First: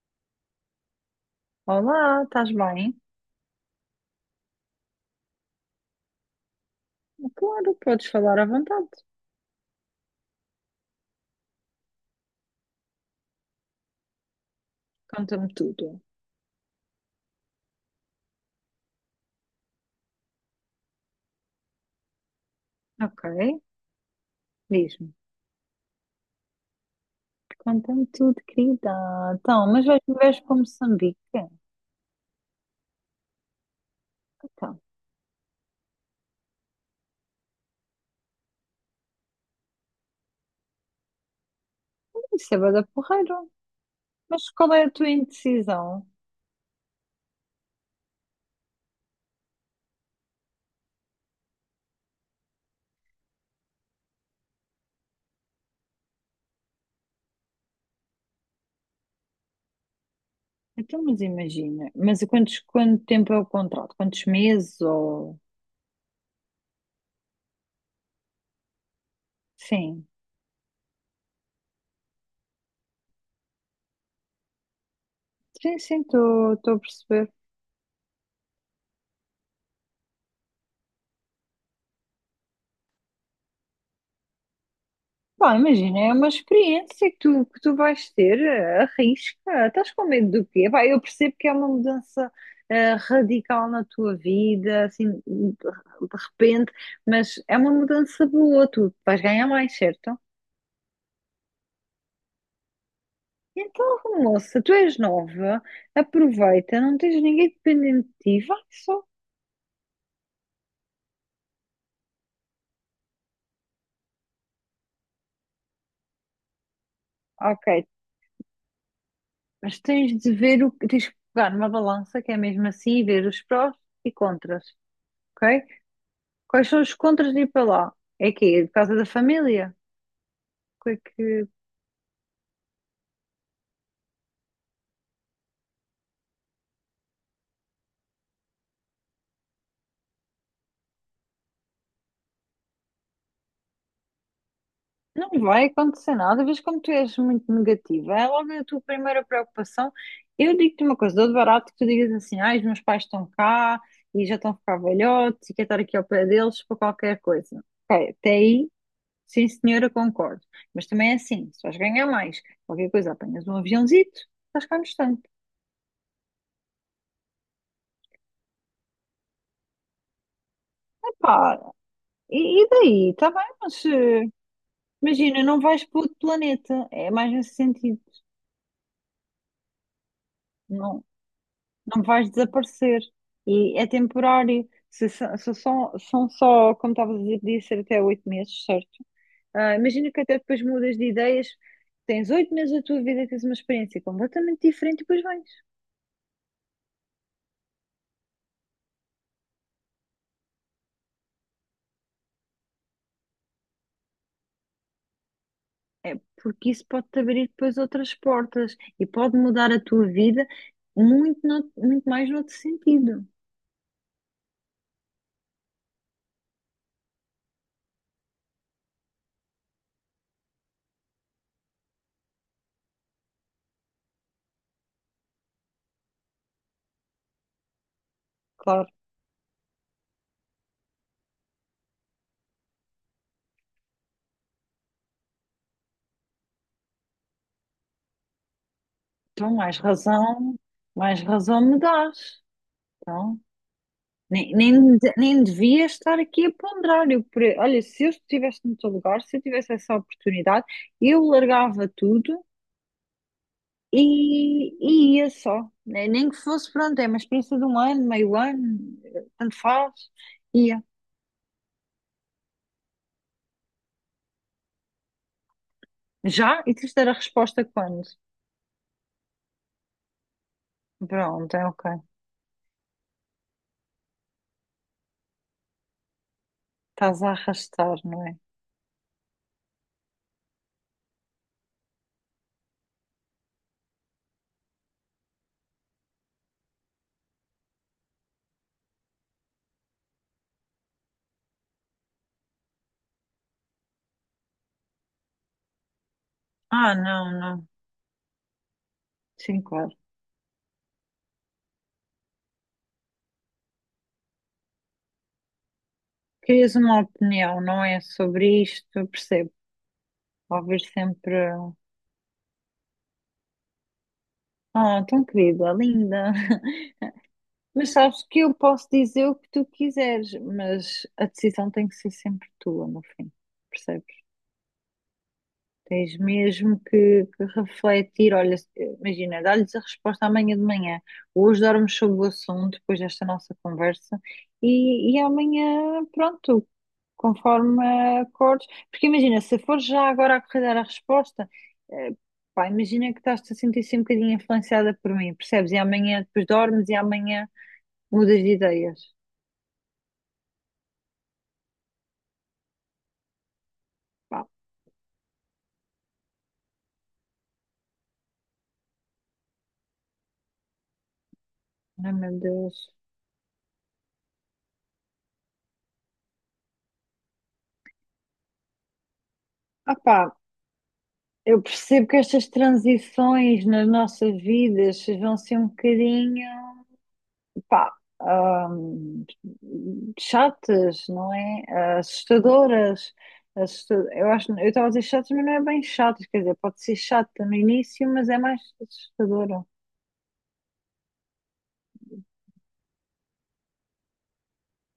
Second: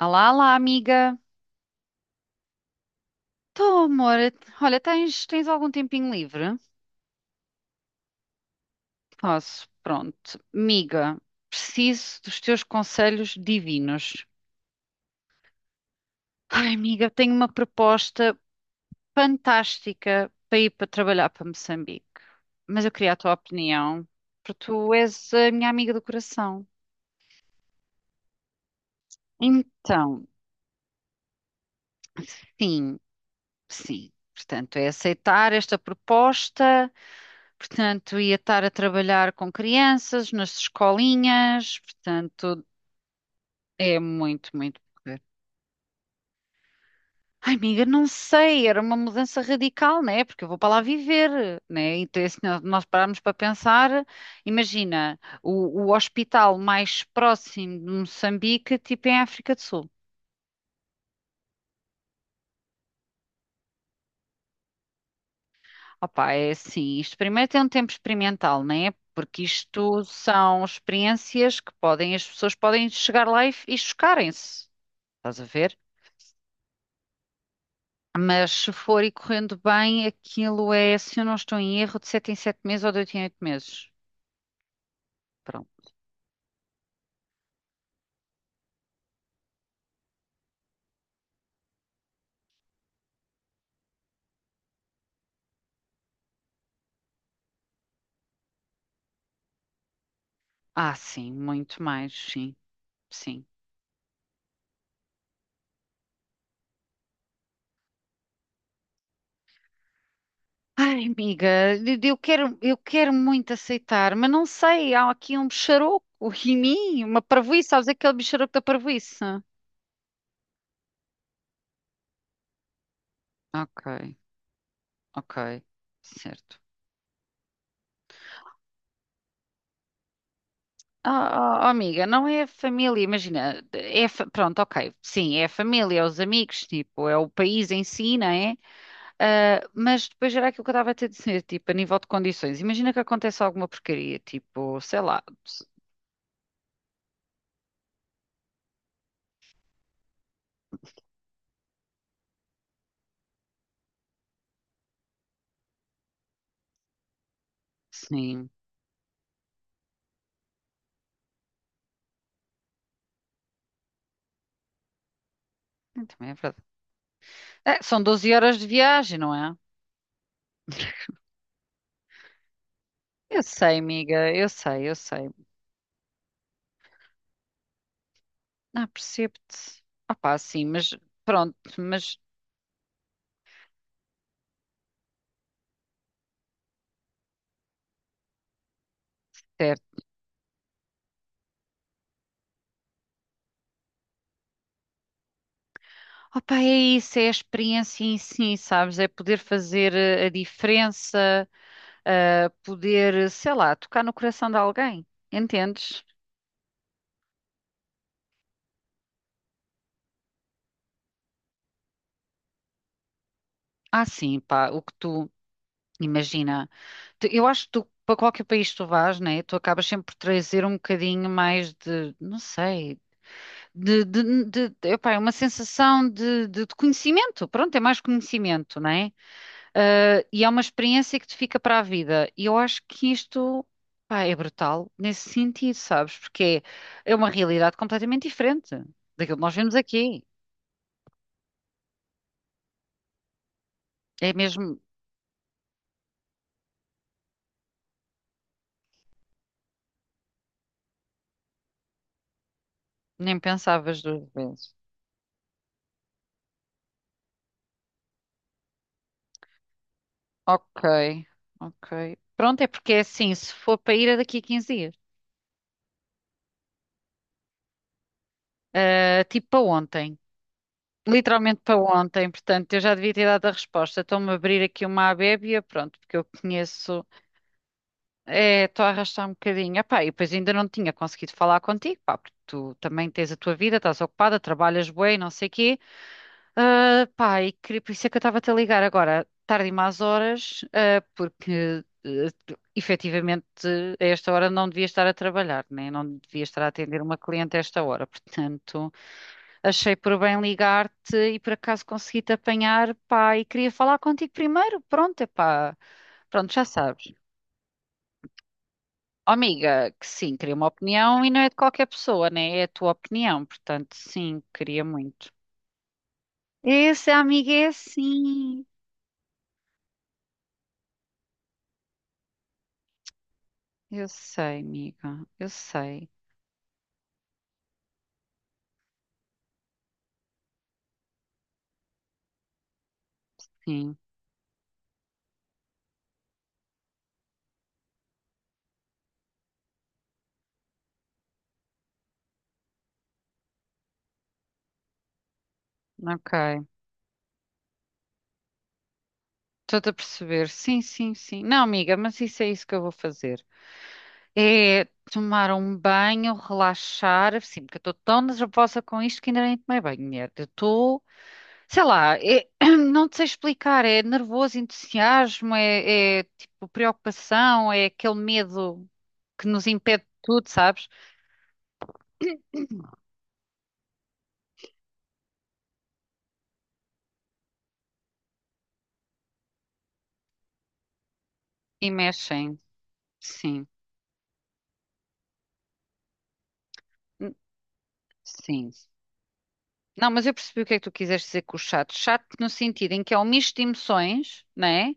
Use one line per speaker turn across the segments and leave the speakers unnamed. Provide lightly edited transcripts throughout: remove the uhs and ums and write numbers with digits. Olá, olá, amiga.
Olá, estás bem?
Tô, amor. Olha, tens algum tempinho livre?
Claro, podes falar à vontade.
Posso, pronto. Amiga, preciso dos teus conselhos divinos.
Conta-me tudo.
Ai, amiga, tenho uma proposta fantástica para ir para trabalhar para Moçambique. Mas eu queria a
Ok,
tua opinião, porque tu
diz-me.
és a minha amiga do coração.
Conta-me tudo, querida. Então, mas vais,
Então,
vais para Moçambique?
sim, sim. Portanto,
Então,
é aceitar esta proposta. Portanto, ia estar a trabalhar com crianças, nas escolinhas,
isso é
portanto,
bué da porreiro.
é
Mas
muito,
qual
muito
é a tua
porreiro.
indecisão?
Ai, amiga, não sei, era uma mudança radical, né? Porque eu vou para lá viver, né? Então, se nós pararmos para pensar, imagina, o hospital mais próximo de Moçambique, tipo é em África do Sul.
Então, mas imagina. Mas quanto tempo é o contrato? Quantos meses ou...
Opá, é assim, isto primeiro tem um tempo experimental, né? Porque isto
Sim,
são experiências que podem, as pessoas podem chegar lá e chocarem-se. Estás a ver?
sim, sim, estou a perceber.
Mas se for e correndo bem, aquilo é, se eu não estou em erro, de 7 em 7 meses ou de 8 em 8 meses.
Pá,
Pronto.
imagina, é uma experiência que tu vais ter, arrisca, estás com medo do quê? Pá, eu percebo que é uma mudança radical na tua vida, assim, de repente, mas é uma mudança boa, tu vais ganhar mais, certo?
Ah, sim, muito mais, sim, sim.
Então, moça, tu és nova, aproveita, não tens ninguém dependente de ti, vai só.
Ai, amiga, eu quero muito aceitar, mas não sei, há aqui um bicharoco em mim, uma
Ok,
parvoíce, sabes aquele bicharoco da parvoíce?
mas tens de ver tens que pegar numa balança, que é mesmo assim, e ver os prós e
Ok,
contras,
ok,
ok?
certo.
Quais são os contras de ir para lá? É que é por causa da família. Que é
Ah,
que
ah, ah, amiga, não é a família, imagina, é, pronto, ok, sim, é a família, é os amigos, tipo, é o país em si, não é? Ah, mas depois era aquilo que eu estava a te dizer, tipo, a nível de condições. Imagina que acontece alguma porcaria, tipo, sei lá,
Não vai acontecer nada, vês como tu és muito negativa. É logo a tua primeira preocupação. Eu digo-te uma coisa, dou de barato que tu digas assim, ah, os meus pais estão cá e já estão a ficar velhotes e quero estar aqui ao pé deles para qualquer coisa. Ok, até
sim,
aí, sim senhora, concordo. Mas também é assim, se vais ganhar mais, qualquer coisa, apanhas um aviãozito, estás cá no instante.
também é verdade. É, são 12 horas de viagem, não é?
Epá, e daí? Está
Eu
bem,
sei,
mas...
amiga, eu sei, eu sei.
imagina, não vais para outro planeta, é mais nesse sentido,
Ah, percebo-te. Opá, sim, mas
não,
pronto,
não
mas
vais desaparecer e é temporário. Se são, são só, como estavas a dizer, podia ser até 8 meses, certo? Ah,
certo.
imagina que até depois mudas de ideias, tens 8 meses da tua vida, tens uma experiência completamente diferente e depois vais.
Opá, é isso, é a experiência em si, sabes? É poder fazer a diferença, ah, poder, sei lá, tocar no coração de alguém, entendes?
É porque isso pode-te abrir depois outras portas e pode mudar a tua vida muito, muito mais no outro sentido.
Ah, sim, pá, o que tu imagina. Eu acho que tu, para qualquer país que tu vás, né, tu acabas sempre por trazer um bocadinho mais de, não sei, epá, é uma sensação de conhecimento. Pronto, é mais conhecimento,
Claro,
né? Ah, e é uma experiência que te fica para a vida. E eu acho que isto, pá, é brutal nesse sentido, sabes? Porque é uma realidade completamente diferente daquilo que nós
então
vemos aqui.
mais razão me dás. Então.
É mesmo,
Nem devia estar aqui a ponderar. Olha, se eu estivesse no teu lugar, se eu tivesse essa oportunidade, eu largava tudo
nem pensavas duas vezes.
e, e ia só. Nem que fosse, pronto, é uma experiência de um ano, meio ano, tanto faz,
Ok,
ia.
ok. Pronto, é porque é assim, se for para ir é daqui a 15 dias.
Já? E tens de dar a resposta quando?
Ah, tipo para ontem.
Pronto,
Literalmente
é
para
ok.
ontem, portanto, eu já devia ter dado a resposta. Estou-me a abrir aqui uma abébia, pronto, porque eu conheço.
Estás a arrastar, não é?
É, estou a arrastar um bocadinho. Epá, e depois ainda não tinha conseguido falar contigo, pá, porque tu também tens a tua vida, estás ocupada, trabalhas bué, e não sei quê. Ah, pá, e por isso é que eu estava a te ligar agora, tarde e más horas, ah, porque efetivamente a esta hora não devia estar a trabalhar, né? Não devia estar a
Ah,
atender uma
não,
cliente a
não.
esta hora. Portanto,
Sim, claro.
achei por bem ligar-te e por acaso consegui-te apanhar, pá, e queria falar contigo primeiro. Pronto, é pá, pronto, já
Querias uma
sabes.
opinião, não é? Sobre isto,
Oh,
percebo.
amiga, que sim, queria uma
Ouvir
opinião e
sempre.
não é de qualquer pessoa, né? É a tua opinião, portanto, sim, queria
Ah, tão
muito.
querida, linda.
Esse amigo é
Mas sabes que eu
assim.
posso dizer o que tu quiseres, mas a decisão tem que ser sempre tua no fim,
Eu
percebes?
sei, amiga. Eu sei.
Tens mesmo que refletir. Olha, imagina, dá-lhes a resposta amanhã de manhã. Hoje dormes sobre o assunto, depois desta nossa
Sim.
conversa, e amanhã, pronto, conforme acordes. Porque imagina, se for já agora a correr dar a resposta, eh, pá, imagina que estás-te a sentir assim um bocadinho influenciada por mim, percebes? E amanhã depois
Ok.
dormes e amanhã mudas de ideias.
Estou-te a perceber. Sim, sim, sim. Não, amiga, mas isso é isso que eu vou fazer.
Pá,
É tomar um banho, relaxar. Sim, porque eu estou tão nervosa com isto que ainda nem tomei banho, mulher. Eu estou, sei
ai,
lá,
meu Deus.
não te sei explicar. É nervoso, entusiasmo, é tipo preocupação, é aquele medo que nos impede de
Opá,
tudo, sabes?
eu percebo que estas transições nas nossas vidas vão ser um bocadinho, pá, hum, chatas, não é?
E
Ah,
mexem.
assustadoras.
Sim.
Eu acho, eu estava a dizer chatas, mas não é bem chatas, quer dizer, pode ser
Hum,
chata no início, mas é mais
sim.
assustadora.
Não, mas eu percebi o que é que tu quiseste dizer com o chato. Chato no sentido em que é um misto de emoções, né?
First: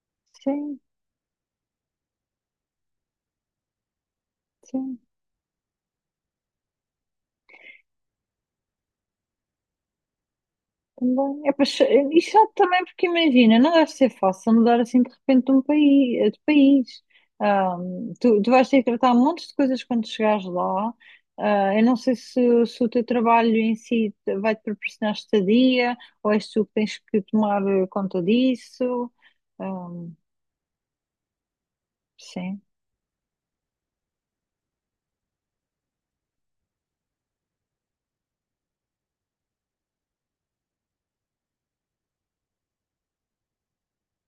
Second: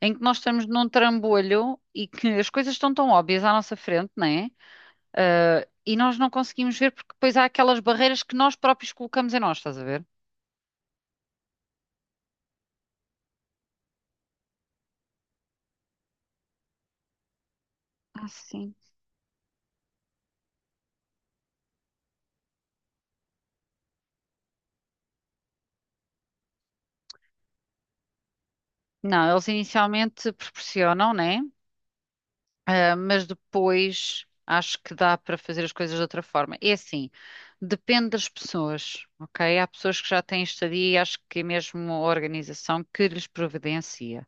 Em que nós estamos
Sim,
num trambolho e que as coisas estão tão óbvias à nossa frente, né?
sim.
Ah, e nós não conseguimos ver porque depois há aquelas barreiras que nós próprios colocamos em nós, estás a ver?
Também. É, pois, é, e chato também porque imagina, não deve ser fácil mudar assim de repente de um país, de país. Ah,
Ah,
tu vais
sim.
ter que tratar um monte de coisas quando chegares lá. Ah, eu não sei se o teu trabalho em si vai-te proporcionar estadia ou és tu que tens que tomar conta disso.
Não, eles
Ah,
inicialmente proporcionam, né?
sim.
Ah, mas depois acho que dá para fazer as coisas de outra forma. É assim, depende das pessoas, ok? Há pessoas que já têm estadia e acho que é mesmo a organização que lhes providencia.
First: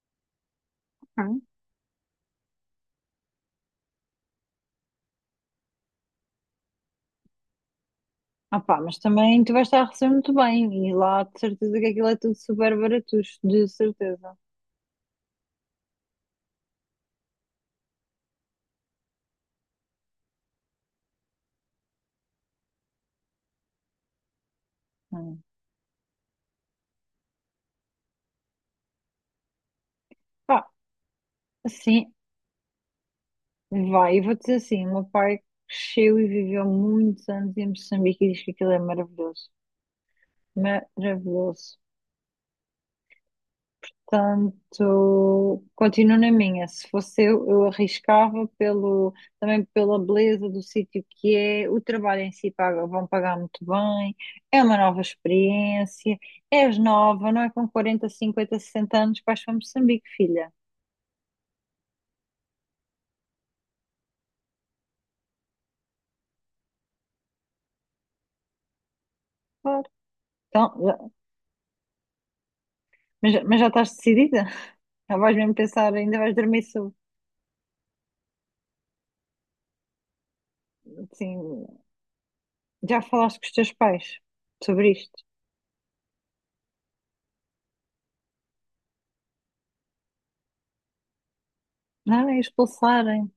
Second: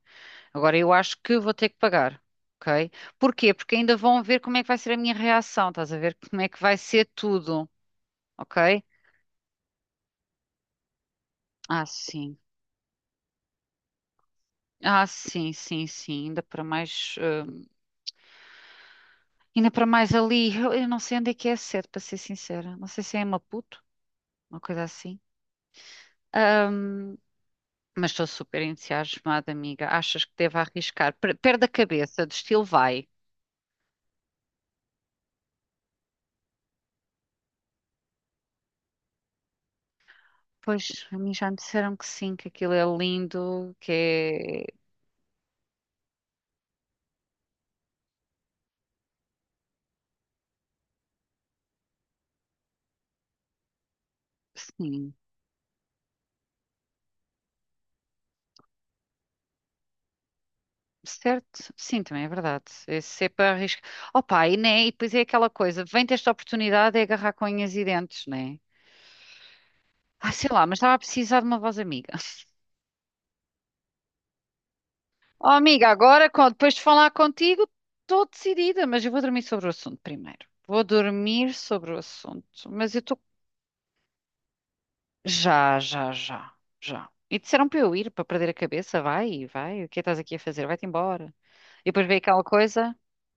Agora, eu acho que
Hum.
vou ter que pagar, ok? Porquê? Porque ainda vão ver como é que vai ser a minha reação, estás a ver como é que vai ser tudo,
Ah, pá,
ok?
mas também tu vais estar a receber muito bem e lá de certeza
Ah,
que aquilo é tudo
sim.
super barato de certeza.
Ah, sim, sim, sim. Ainda para mais, ainda para mais ali. Eu não sei onde é que é a sede, para ser sincera. Não sei se é em Maputo, uma coisa assim.
Hum.
Mas estou super entusiasmada, amiga. Achas que devo
Pá,
arriscar? Perde a
assim,
cabeça, do estilo vai.
vai, eu vou-te dizer assim, o meu pai cresceu e viveu muitos anos em Moçambique e diz que aquilo é maravilhoso.
Pois, a mim já me
Maravilhoso.
disseram que sim, que aquilo é lindo, que é.
Tanto, continuo na minha, se fosse eu arriscava pelo, também pela beleza do sítio que é, o trabalho em si paga, vão pagar muito bem, é uma nova
Sim,
experiência, és nova, não é com 40, 50, 60 anos que vais para Moçambique, filha.
certo? Sim, também é verdade. Esse é para arriscar. Opa, e, né? E depois é aquela coisa: vem ter esta oportunidade é agarrar com unhas e dentes, né?
Claro.
Ah, sei lá,
Então,
mas estava a
já-
precisar de uma voz amiga.
mas, já mas já estás decidida? Já vais
Oh,
mesmo
amiga,
pensar, ainda
agora,
vais dormir
depois de
sobre,
falar contigo, estou decidida, mas eu vou dormir sobre o assunto primeiro. Vou dormir
assim,
sobre o assunto, mas eu
já
estou.
falaste com os teus pais sobre isto?
Já, já, já, já. E disseram para eu ir, para perder a cabeça. Vai, vai, o que é que estás aqui a fazer? Vai-te embora. E depois veio
Não, é
aquela coisa,
expulsarem-te,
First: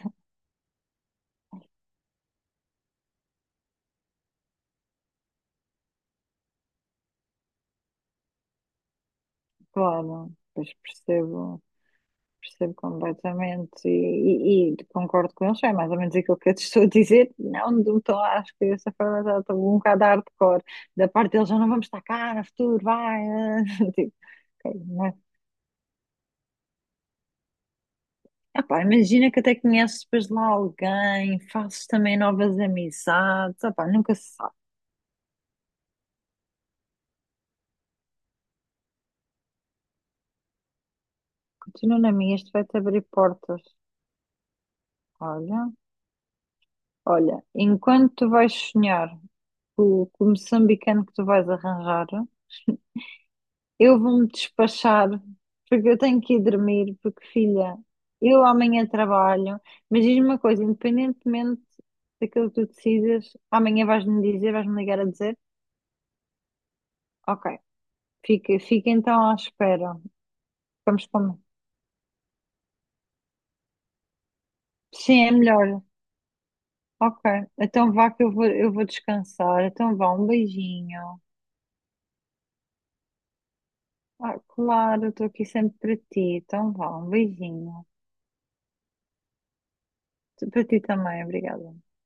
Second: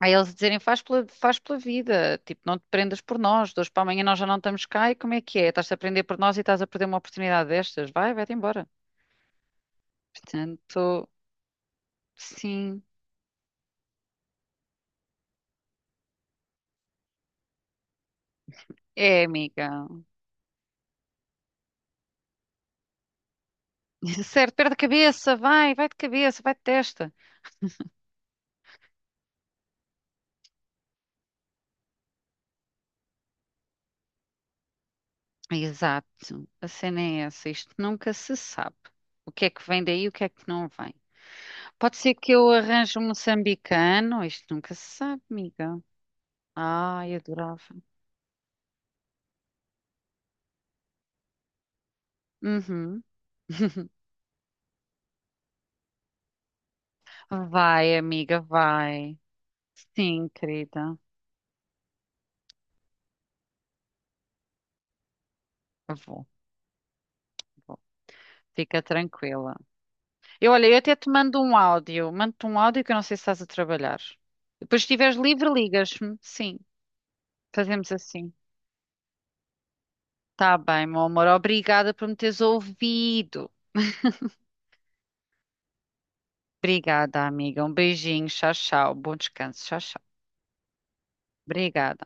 aí eles dizerem, faz pela vida, tipo, não te prendas por nós, de hoje para amanhã nós já não estamos cá, e como é que é? Estás-te a prender por nós e estás a perder uma oportunidade destas? Vai, vai-te embora.
claro. Pois
Portanto,
percebo, percebo
sim,
completamente e concordo com eles. É mais ou menos aquilo que eu te estou a dizer. Não, não estou, acho que essa forma
é,
já estou um
amiga.
bocado hardcore. Da parte deles, já não vamos estar cá no futuro, vai. Eh. Tipo,
Certo, perde a
ok, não é?
cabeça, vai, vai de cabeça, vai de testa.
Epá, imagina que até conheces depois lá alguém, fazes também novas amizades. Epá, nunca se sabe.
Exato, a cena é essa, isto nunca se sabe. O que é que vem daí e o que é que não vem. Pode
Continua na
ser que
minha,
eu
isto vai-te
arranje
abrir
um
portas.
moçambicano. Isto nunca se sabe,
Olha.
amiga. Ai,
Olha,
adorava.
enquanto tu vais sonhar com o moçambicano que tu vais arranjar,
Uhum.
eu vou-me despachar, porque eu tenho que ir dormir, porque, filha,
Vai, amiga,
eu amanhã
vai.
trabalho, mas diz-me
Sim,
uma coisa,
querida.
independentemente daquilo que tu decidas, amanhã vais-me dizer, vais-me ligar a dizer,
Eu Vou,
ok,
vou. Fica
fica então à
tranquila.
espera,
Eu, olha, eu até
vamos
te
comer.
mando um áudio. Mando-te um áudio que eu não sei se estás a trabalhar. Depois, se estiveres
Sim, é
livre,
melhor.
ligas-me. Sim,
Ok,
fazemos
então vá que
assim.
eu vou descansar, então vá, um
Tá bem, meu
beijinho.
amor. Obrigada por me teres ouvido.
Ah, claro, estou aqui sempre para ti, então vá, um
Obrigada, amiga. Um
beijinho.
beijinho. Tchau, tchau. Bom descanso. Tchau, tchau.
Para ti também, obrigada.
Obrigada.